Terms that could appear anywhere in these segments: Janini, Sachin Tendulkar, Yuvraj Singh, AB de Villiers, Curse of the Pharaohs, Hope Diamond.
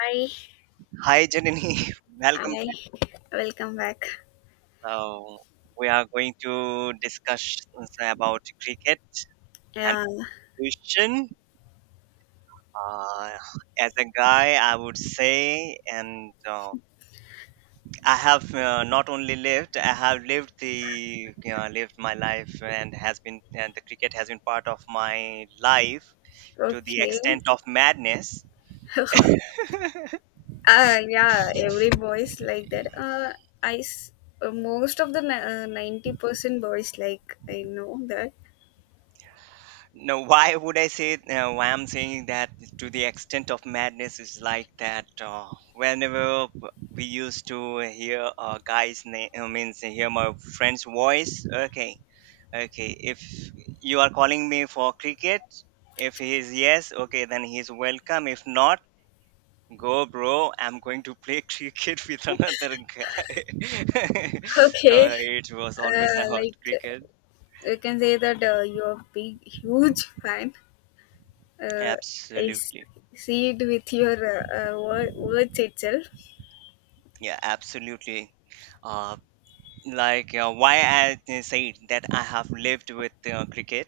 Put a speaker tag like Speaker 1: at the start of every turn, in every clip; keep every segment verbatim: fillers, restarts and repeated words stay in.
Speaker 1: Hi,
Speaker 2: Hi, Janini. Welcome
Speaker 1: hi,
Speaker 2: back.
Speaker 1: welcome back.
Speaker 2: So we are going to discuss uh, about cricket and
Speaker 1: Yeah,
Speaker 2: pollution. Uh, as a guy, I would say, and uh, I have uh, not only lived, I have lived the you know, lived my life, and has been and the cricket has been part of my life to the
Speaker 1: okay.
Speaker 2: extent of madness.
Speaker 1: uh, yeah, every boys like that. Uh, I s- uh, Most of the ni- uh, ninety percent boys like I know that.
Speaker 2: Now, why would I say uh, why I'm saying that to the extent of madness is like that? Uh, whenever we used to hear a guy's name, I mean, say, hear my friend's voice. Okay, okay. If you are calling me for cricket, if he is yes, okay, then he's welcome. If not, go, bro. I'm going to play cricket with another guy. so
Speaker 1: Okay,
Speaker 2: it was always
Speaker 1: uh,
Speaker 2: about
Speaker 1: like
Speaker 2: cricket.
Speaker 1: you can say that uh, you're a big, huge fan. Uh, I s-
Speaker 2: Absolutely.
Speaker 1: See it with your uh, uh, wor- words itself.
Speaker 2: Yeah, absolutely. Uh, like uh, why i th- said that I have lived with uh, cricket,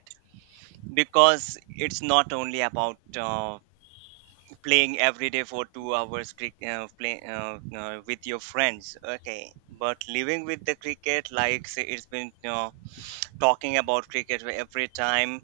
Speaker 2: because it's not only about uh, playing every day for 2 hours cric- uh, play, uh, uh, with your friends. Okay, but living with the cricket, like, say, it's been uh, talking about cricket every time,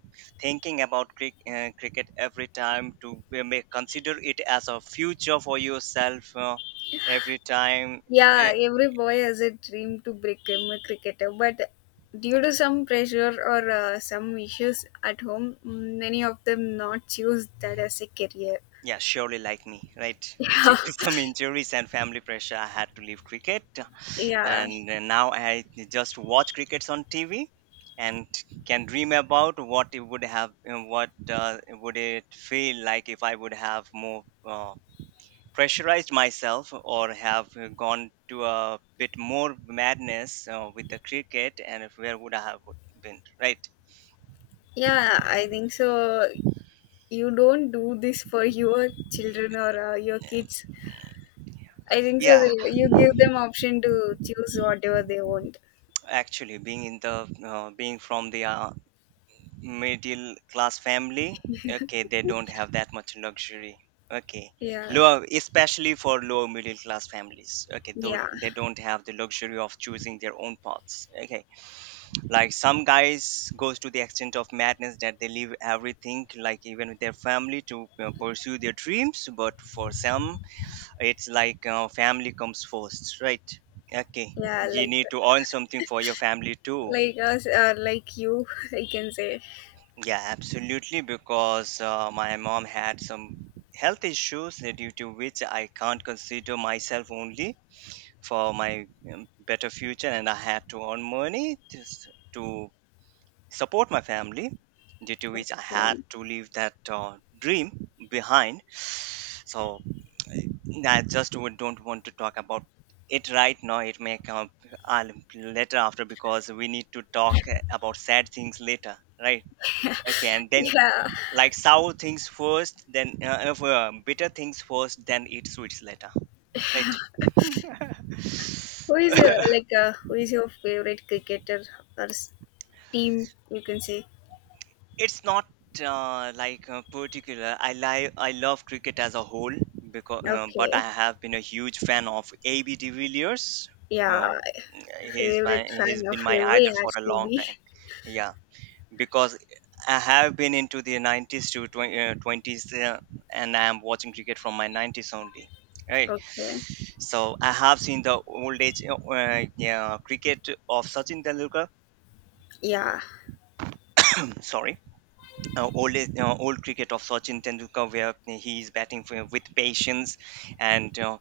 Speaker 2: thinking about cric- uh, cricket every time, to uh, may consider it as a future for yourself uh, every time.
Speaker 1: Yeah,
Speaker 2: eh,
Speaker 1: every boy has a dream to become a cricketer, but due to some pressure or uh, some issues at home, many of them not choose that as a career.
Speaker 2: Yeah, surely like me, right?
Speaker 1: Yeah,
Speaker 2: Due to some injuries and family pressure, I had to leave cricket,
Speaker 1: yeah,
Speaker 2: and uh, now I just watch crickets on T V and can dream about what it would have, uh, what uh, would it feel like if I would have more uh, pressurized myself or have uh, gone to a bit more madness uh, with the cricket, and if where would I have been, right?
Speaker 1: yeah. I think so. You don't do this for your children or uh, your kids. I think so.
Speaker 2: Yeah,
Speaker 1: That You give them option to choose whatever they want.
Speaker 2: actually, being in the uh, being from the uh, middle class family. Okay, they don't have that much luxury. Okay,
Speaker 1: Yeah,
Speaker 2: low especially for low middle class families. Okay, though
Speaker 1: yeah,
Speaker 2: they don't have the luxury of choosing their own paths. Okay, like, some guys goes to the extent of madness that they leave everything, like even with their family, to uh, pursue their dreams, but for some, it's like, uh, family comes first, right? Okay,
Speaker 1: yeah.
Speaker 2: you
Speaker 1: Like,
Speaker 2: need to earn something for your family too.
Speaker 1: like us, uh, like you. I can say.
Speaker 2: Yeah, absolutely. Because uh, my mom had some health issues uh, due to which I can't consider myself only for my um, better future, and I had to earn money just to support my family. Due to which I had
Speaker 1: Okay.
Speaker 2: to leave that uh, dream behind. So uh, I just would don't want to talk about it right now. It may come uh, later, after, because we need to talk uh, about sad things later, right? Okay, and then,
Speaker 1: Yeah.
Speaker 2: like, sour things first, then uh, uh, bitter things first, then eat sweets later, right?
Speaker 1: Who is your like uh, who is your favorite cricketer or s- team? You can say
Speaker 2: It's not uh, like, uh, particular. I like i love cricket as a whole, because uh, but I
Speaker 1: okay,
Speaker 2: have been a huge fan of AB de Villiers.
Speaker 1: yeah,
Speaker 2: uh, he's my
Speaker 1: favorite
Speaker 2: he's
Speaker 1: fan of
Speaker 2: been my
Speaker 1: every
Speaker 2: idol for
Speaker 1: has
Speaker 2: a
Speaker 1: to
Speaker 2: long
Speaker 1: be.
Speaker 2: time, yeah, because I have been into the nineties to twenty, uh, twenties, uh, and I am watching cricket from my nineties only. Right,
Speaker 1: Okay,
Speaker 2: so I have seen the old age, uh, uh, yeah, cricket of Sachin Tendulkar.
Speaker 1: yeah,
Speaker 2: Sorry, uh, old uh, old cricket of Sachin Tendulkar, where uh, he is batting for, with patience and uh,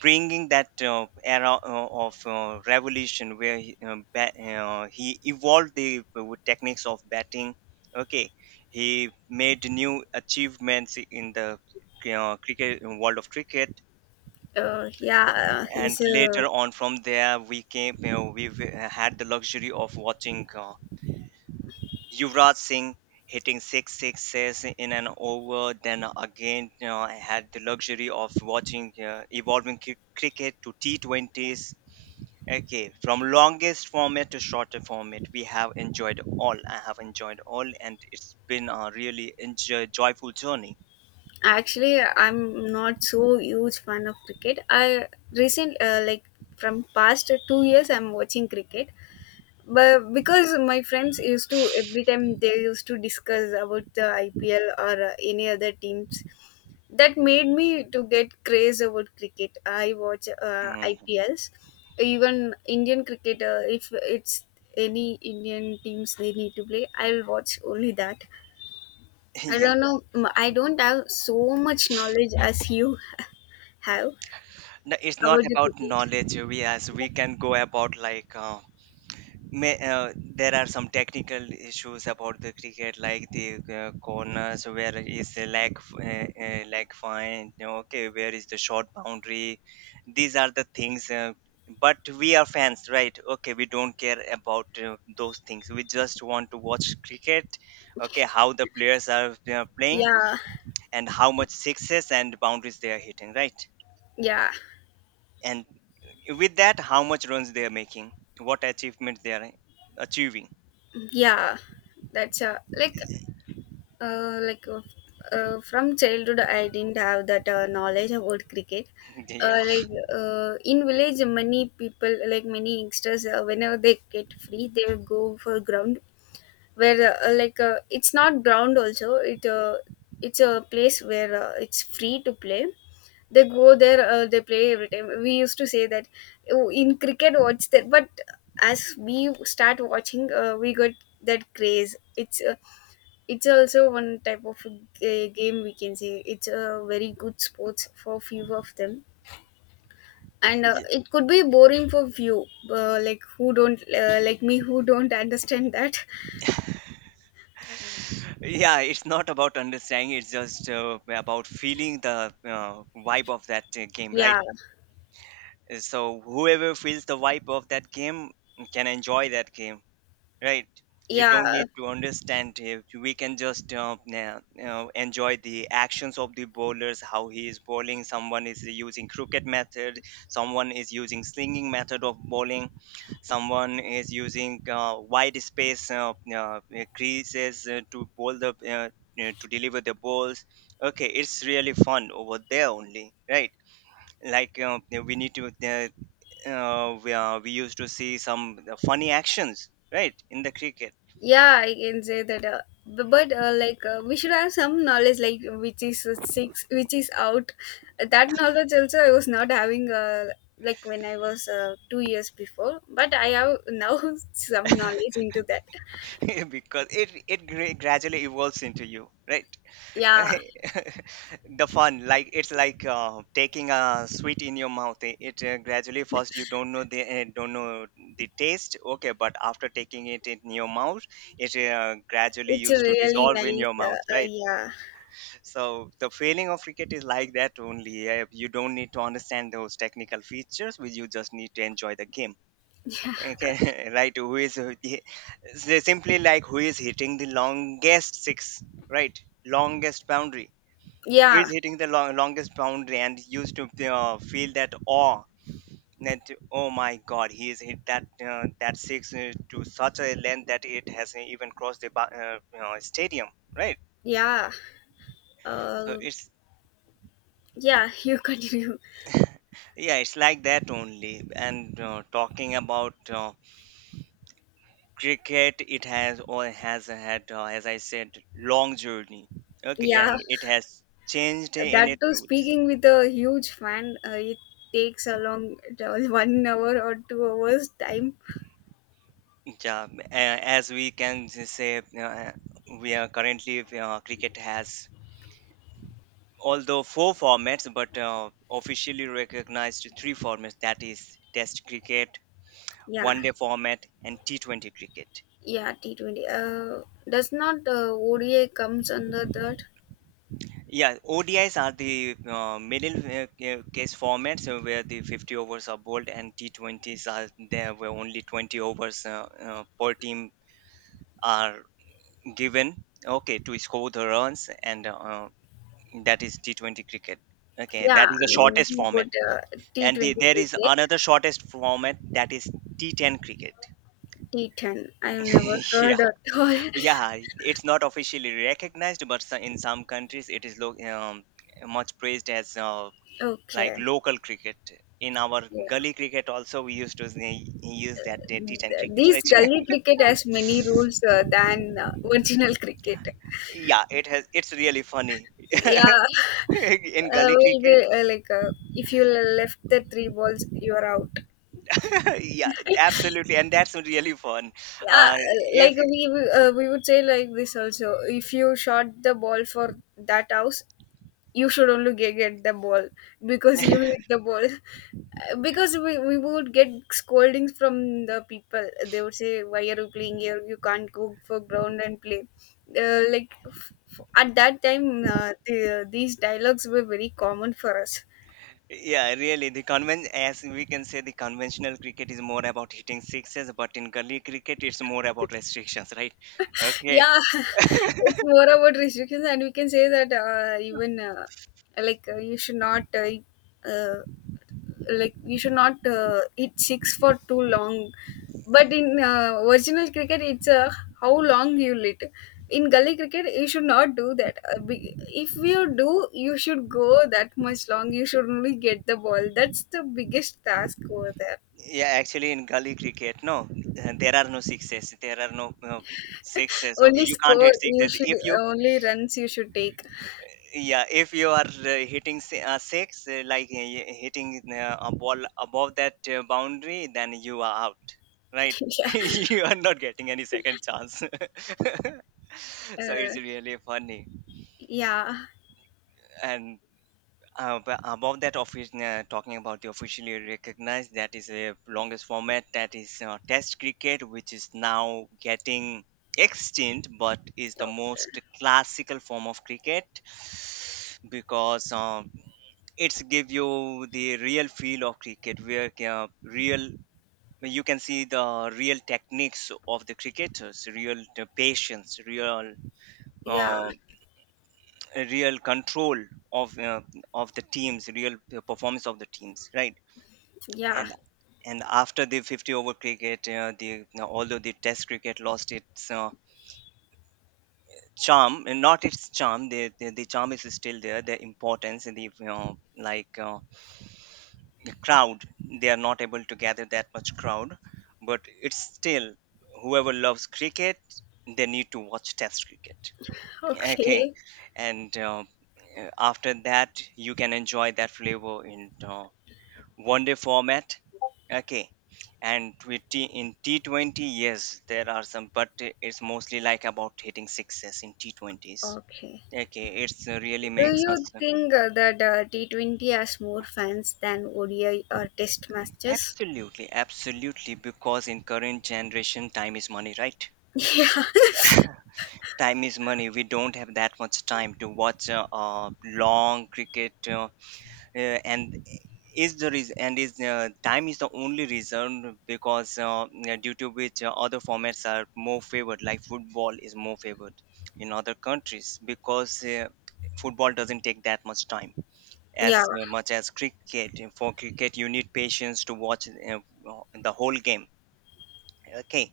Speaker 2: bringing that uh, era uh, of uh, revolution, where he, uh, ba- uh, he evolved the uh, techniques of batting. Okay, he made new achievements in the uh, cricket uh, world of cricket,
Speaker 1: uh, yeah. uh,
Speaker 2: and
Speaker 1: He's uh,
Speaker 2: later on from there we came. You know, we had the luxury of watching uh, Yuvraj Singh hitting six sixes in an over. Then again, you know, I had the luxury of watching uh, evolving cri- cricket to T twenties. Okay, from longest format to shorter format, we have enjoyed all. I have enjoyed all, and it's been a really enjoy- joyful journey.
Speaker 1: Actually I'm not so huge fan of cricket. I recent uh, like from past two years I'm watching cricket, but because my friends used to every time they used to discuss about the I P L or uh, any other teams that made me to get craze about cricket. I watch uh,
Speaker 2: Mm.
Speaker 1: IPLs, even Indian cricket. Uh, if it's any Indian teams they need to play, I'll watch only that. I
Speaker 2: Yeah,
Speaker 1: don't know, m- I don't have so much knowledge as you have
Speaker 2: no, it's not
Speaker 1: about the
Speaker 2: about
Speaker 1: cricket.
Speaker 2: knowledge. We, as we can go about, like, uh, may uh, there are some technical issues about the cricket, like the uh, corners, where is the leg f- uh, uh, leg fine, you know, okay, where is the short boundary. These are the things, uh, but we are fans, right? Okay, we don't care about uh, those things. We just want to watch cricket. Okay, how the players are uh, playing,
Speaker 1: Yeah,
Speaker 2: and how much sixes and boundaries they are hitting, right?
Speaker 1: yeah,
Speaker 2: And with that, how much runs they are making, what achievements they are achieving.
Speaker 1: yeah, that's uh, like. Uh, like uh, uh, from childhood, I didn't have that uh, knowledge about cricket.
Speaker 2: Yeah.
Speaker 1: Uh, like uh, in village, many people, like many youngsters, uh, whenever they get free, they will go for ground where uh, like uh, it's not ground also. It uh, it's a place where uh, it's free to play. They go there, uh, they play every time. We used to say that, oh, in cricket, what's that? But as we start watching, uh, we got that craze. It's uh, it's also one type of a game we can say. It's a very good sports for few of them, and uh,
Speaker 2: Yeah.
Speaker 1: it could be boring for few, uh, like who don't uh, like me who don't understand that.
Speaker 2: Yeah, it's not about understanding, it's just uh, about feeling the uh, vibe of that uh, game, right?
Speaker 1: Yeah,
Speaker 2: Uh, so whoever feels the vibe of that game can enjoy that game. Right. You don't
Speaker 1: yeah,
Speaker 2: need to understand it. We can just uh, na- uh, enjoy the actions of the bowlers, how he is bowling. Someone is using crooked method. Someone is using slinging method of bowling. Someone is using uh, wide space uh, uh, creases uh, to bowl the uh, uh, to deliver the balls. Okay, it's really fun over there only, right? Like, uh, we need to uh, uh, we, uh, we used to see some uh, funny actions, right, in the cricket.
Speaker 1: yeah. I can say that. Uh, bu- but uh, like uh, we should have some knowledge, like which is uh, six, which is out. That knowledge also I was not having. Uh, like when I was uh, two years before, but I have now some knowledge into that.
Speaker 2: Because it it gra- gradually evolves into you, right?
Speaker 1: Yeah.
Speaker 2: The fun, like, it's like uh, taking a sweet in your mouth. It, it uh, gradually, first you don't know the uh, don't know the taste, okay, but after taking it in your mouth, it uh, gradually
Speaker 1: It's
Speaker 2: used to
Speaker 1: really
Speaker 2: dissolve in
Speaker 1: nice.
Speaker 2: your mouth,
Speaker 1: Uh, uh,
Speaker 2: right?
Speaker 1: yeah.
Speaker 2: So the feeling of cricket is like that only. Uh, you don't need to understand those technical features, but you just need to enjoy the game. Okay. Right. Who is they simply like who is hitting the longest six, right? Longest boundary. Who
Speaker 1: Yeah.
Speaker 2: is hitting the long, longest boundary, and used to uh, feel that awe, that, oh my god, he has hit that uh, that six uh, to such a length that it has even crossed the ba- uh, you know, stadium, right?
Speaker 1: Yeah.
Speaker 2: So
Speaker 1: Uh,
Speaker 2: it's
Speaker 1: yeah. You continue.
Speaker 2: yeah, it's like that only. And uh, talking about uh, cricket, it has, or has had, uh, as I said, long journey. Okay,
Speaker 1: Yeah.
Speaker 2: and it has changed in
Speaker 1: That
Speaker 2: its
Speaker 1: too,
Speaker 2: roots.
Speaker 1: speaking with a huge fan, uh, it takes a long one hour or two hours time.
Speaker 2: Yeah, a- as we can just say, uh, we are currently uh, cricket has, although, four formats, but uh, officially recognized three formats, that is test cricket,
Speaker 1: Yeah.
Speaker 2: one day format, and T twenty cricket.
Speaker 1: Yeah. T twenty. Uh, does not uh, O D A comes under that?
Speaker 2: Yeah, O D Is are the uh, middle uh, ca- case formats uh, where the fifty overs are bowled, and T twenties are there where only twenty overs uh, uh, per team are given. Okay, to score the runs, and uh, that is T twenty cricket. Okay,
Speaker 1: Yeah.
Speaker 2: that is the
Speaker 1: I
Speaker 2: shortest
Speaker 1: know
Speaker 2: format.
Speaker 1: about uh,
Speaker 2: And the,
Speaker 1: T twenty
Speaker 2: there is
Speaker 1: cricket.
Speaker 2: another shortest format, that is T ten cricket.
Speaker 1: T ten. I've never heard
Speaker 2: Yeah.
Speaker 1: at all.
Speaker 2: Yeah, it's not officially recognized, but so- in some countries it is lo- um, much praised as uh, like,
Speaker 1: Okay.
Speaker 2: local cricket. In our
Speaker 1: Yeah.
Speaker 2: gully cricket also we used to say- use that, uh, T ten cricket,
Speaker 1: These
Speaker 2: right?
Speaker 1: gully cricket has many rules uh, than uh, original cricket.
Speaker 2: Yeah, it has. It's really funny.
Speaker 1: Yeah,
Speaker 2: In
Speaker 1: uh,
Speaker 2: gully
Speaker 1: will be
Speaker 2: cricket.
Speaker 1: uh, like uh, if you left the three balls, you are out.
Speaker 2: Yeah, absolutely, and that's really fun.
Speaker 1: Yeah,
Speaker 2: Uh, if
Speaker 1: like we we, uh, we would say like this also. If you shot the ball for that house, you should only ge- get the ball because you hit the ball. Because we, we would get scoldings from the people. They would say, why are you playing here? You can't go for ground and play. Uh, like f- f- at that time uh, the, these dialogues were very common for us.
Speaker 2: Yeah, really, the conven as we can say, the conventional cricket is more about hitting sixes, but in gully cricket it's more about restrictions, right? Okay,
Speaker 1: Yeah. It's more about restrictions, and we can say that uh, even uh, like uh, you should not uh, uh, like you should not uh, hit six for too long, but in uh, original cricket it's uh, how long you hit. In gully cricket you should not do that. Uh, be- if you do, you should go. That much long, you should only get the ball. That's the biggest task over there.
Speaker 2: yeah, actually, in gully cricket, no, uh, there are no sixes. There are no uh, sixes. Okay,
Speaker 1: Only
Speaker 2: you can't
Speaker 1: score
Speaker 2: hit
Speaker 1: you
Speaker 2: sixes.
Speaker 1: should,
Speaker 2: If you
Speaker 1: uh, only runs you should take.
Speaker 2: yeah if you are uh, hitting si- uh, six, uh, like, uh, y- hitting uh, a ball above that uh, boundary, then you are out, right?
Speaker 1: Yeah.
Speaker 2: You are not getting any second chance. So
Speaker 1: Uh,
Speaker 2: it's really funny,
Speaker 1: yeah,
Speaker 2: and uh, but above that, office uh, talking about the officially recognized, that is the longest format, that is uh, test cricket, which is now getting extinct, but is the most classical form of cricket, because um, it's give you the real feel of cricket, where uh, real you can see the real techniques of the cricketers, real t- patience, real
Speaker 1: yeah,
Speaker 2: uh, real control of uh, of the teams, real performance of the teams, right?
Speaker 1: yeah.
Speaker 2: and and after the fifty over cricket, uh, the although the test cricket lost its uh, charm, and not its charm, the, the the charm is still there, the importance and the, you like uh, the crowd, they are not able to gather that much crowd, but it's still, whoever loves cricket, they need to watch test cricket. Okay.
Speaker 1: Okay,
Speaker 2: And uh, uh, after that, you can enjoy that flavor in uh, one day format. Okay, and with T, in T twenty, yes, there are some, but it's mostly like about hitting sixes in T twenties.
Speaker 1: okay.
Speaker 2: Okay, it's uh, really
Speaker 1: Do
Speaker 2: makes us.
Speaker 1: you think uh, that uh, T twenty has more fans than O D I or Test matches?
Speaker 2: Absolutely, absolutely. Because in current generation, time is money, right?
Speaker 1: Yeah,
Speaker 2: Time is money. We don't have that much time to watch uh, uh, long cricket, uh, uh, and is the reason. And is uh, time is the only reason, because uh, uh, due to which uh, other formats are more favored. Like, football is more favored in other countries, because uh, football doesn't take that much time
Speaker 1: yeah.
Speaker 2: as much as cricket. For cricket, you need patience to watch uh, the whole game. Okay,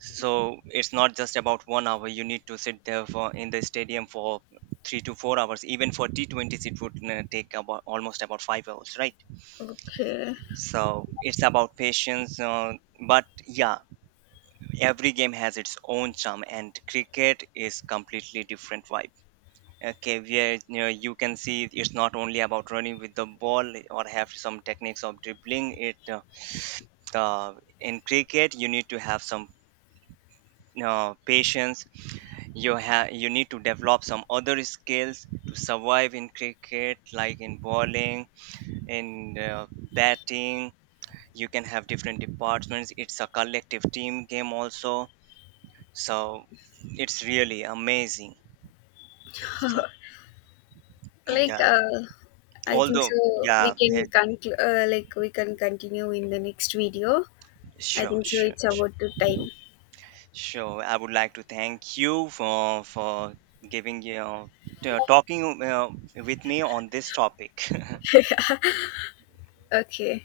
Speaker 2: so it's not just about one hour, you need to sit there for in the stadium for three to four hours. Even for T twenties, it would uh, take about almost about five hours, right?
Speaker 1: Okay.
Speaker 2: So it's about patience, uh, but yeah, every game has its own charm, and cricket is completely different vibe. Okay, where you, know, you can see, it's not only about running with the ball or have some techniques of dribbling it. Uh, the In cricket, you need to have some uh, patience. You have you need to develop some other skills to survive in cricket, like in bowling, in uh, batting. You can have different departments. It's a collective team game also. So it's really amazing. So yeah.
Speaker 1: Like, uh, I think
Speaker 2: although
Speaker 1: so. We
Speaker 2: Yeah. Eh,
Speaker 1: can conclude. Uh, like, we can continue in the next video. I
Speaker 2: sure,
Speaker 1: think so.
Speaker 2: sure,
Speaker 1: It's
Speaker 2: sure,
Speaker 1: about to time.
Speaker 2: sure. I would like to thank you for for giving you know, t- talking uh, with me on this topic.
Speaker 1: Okay.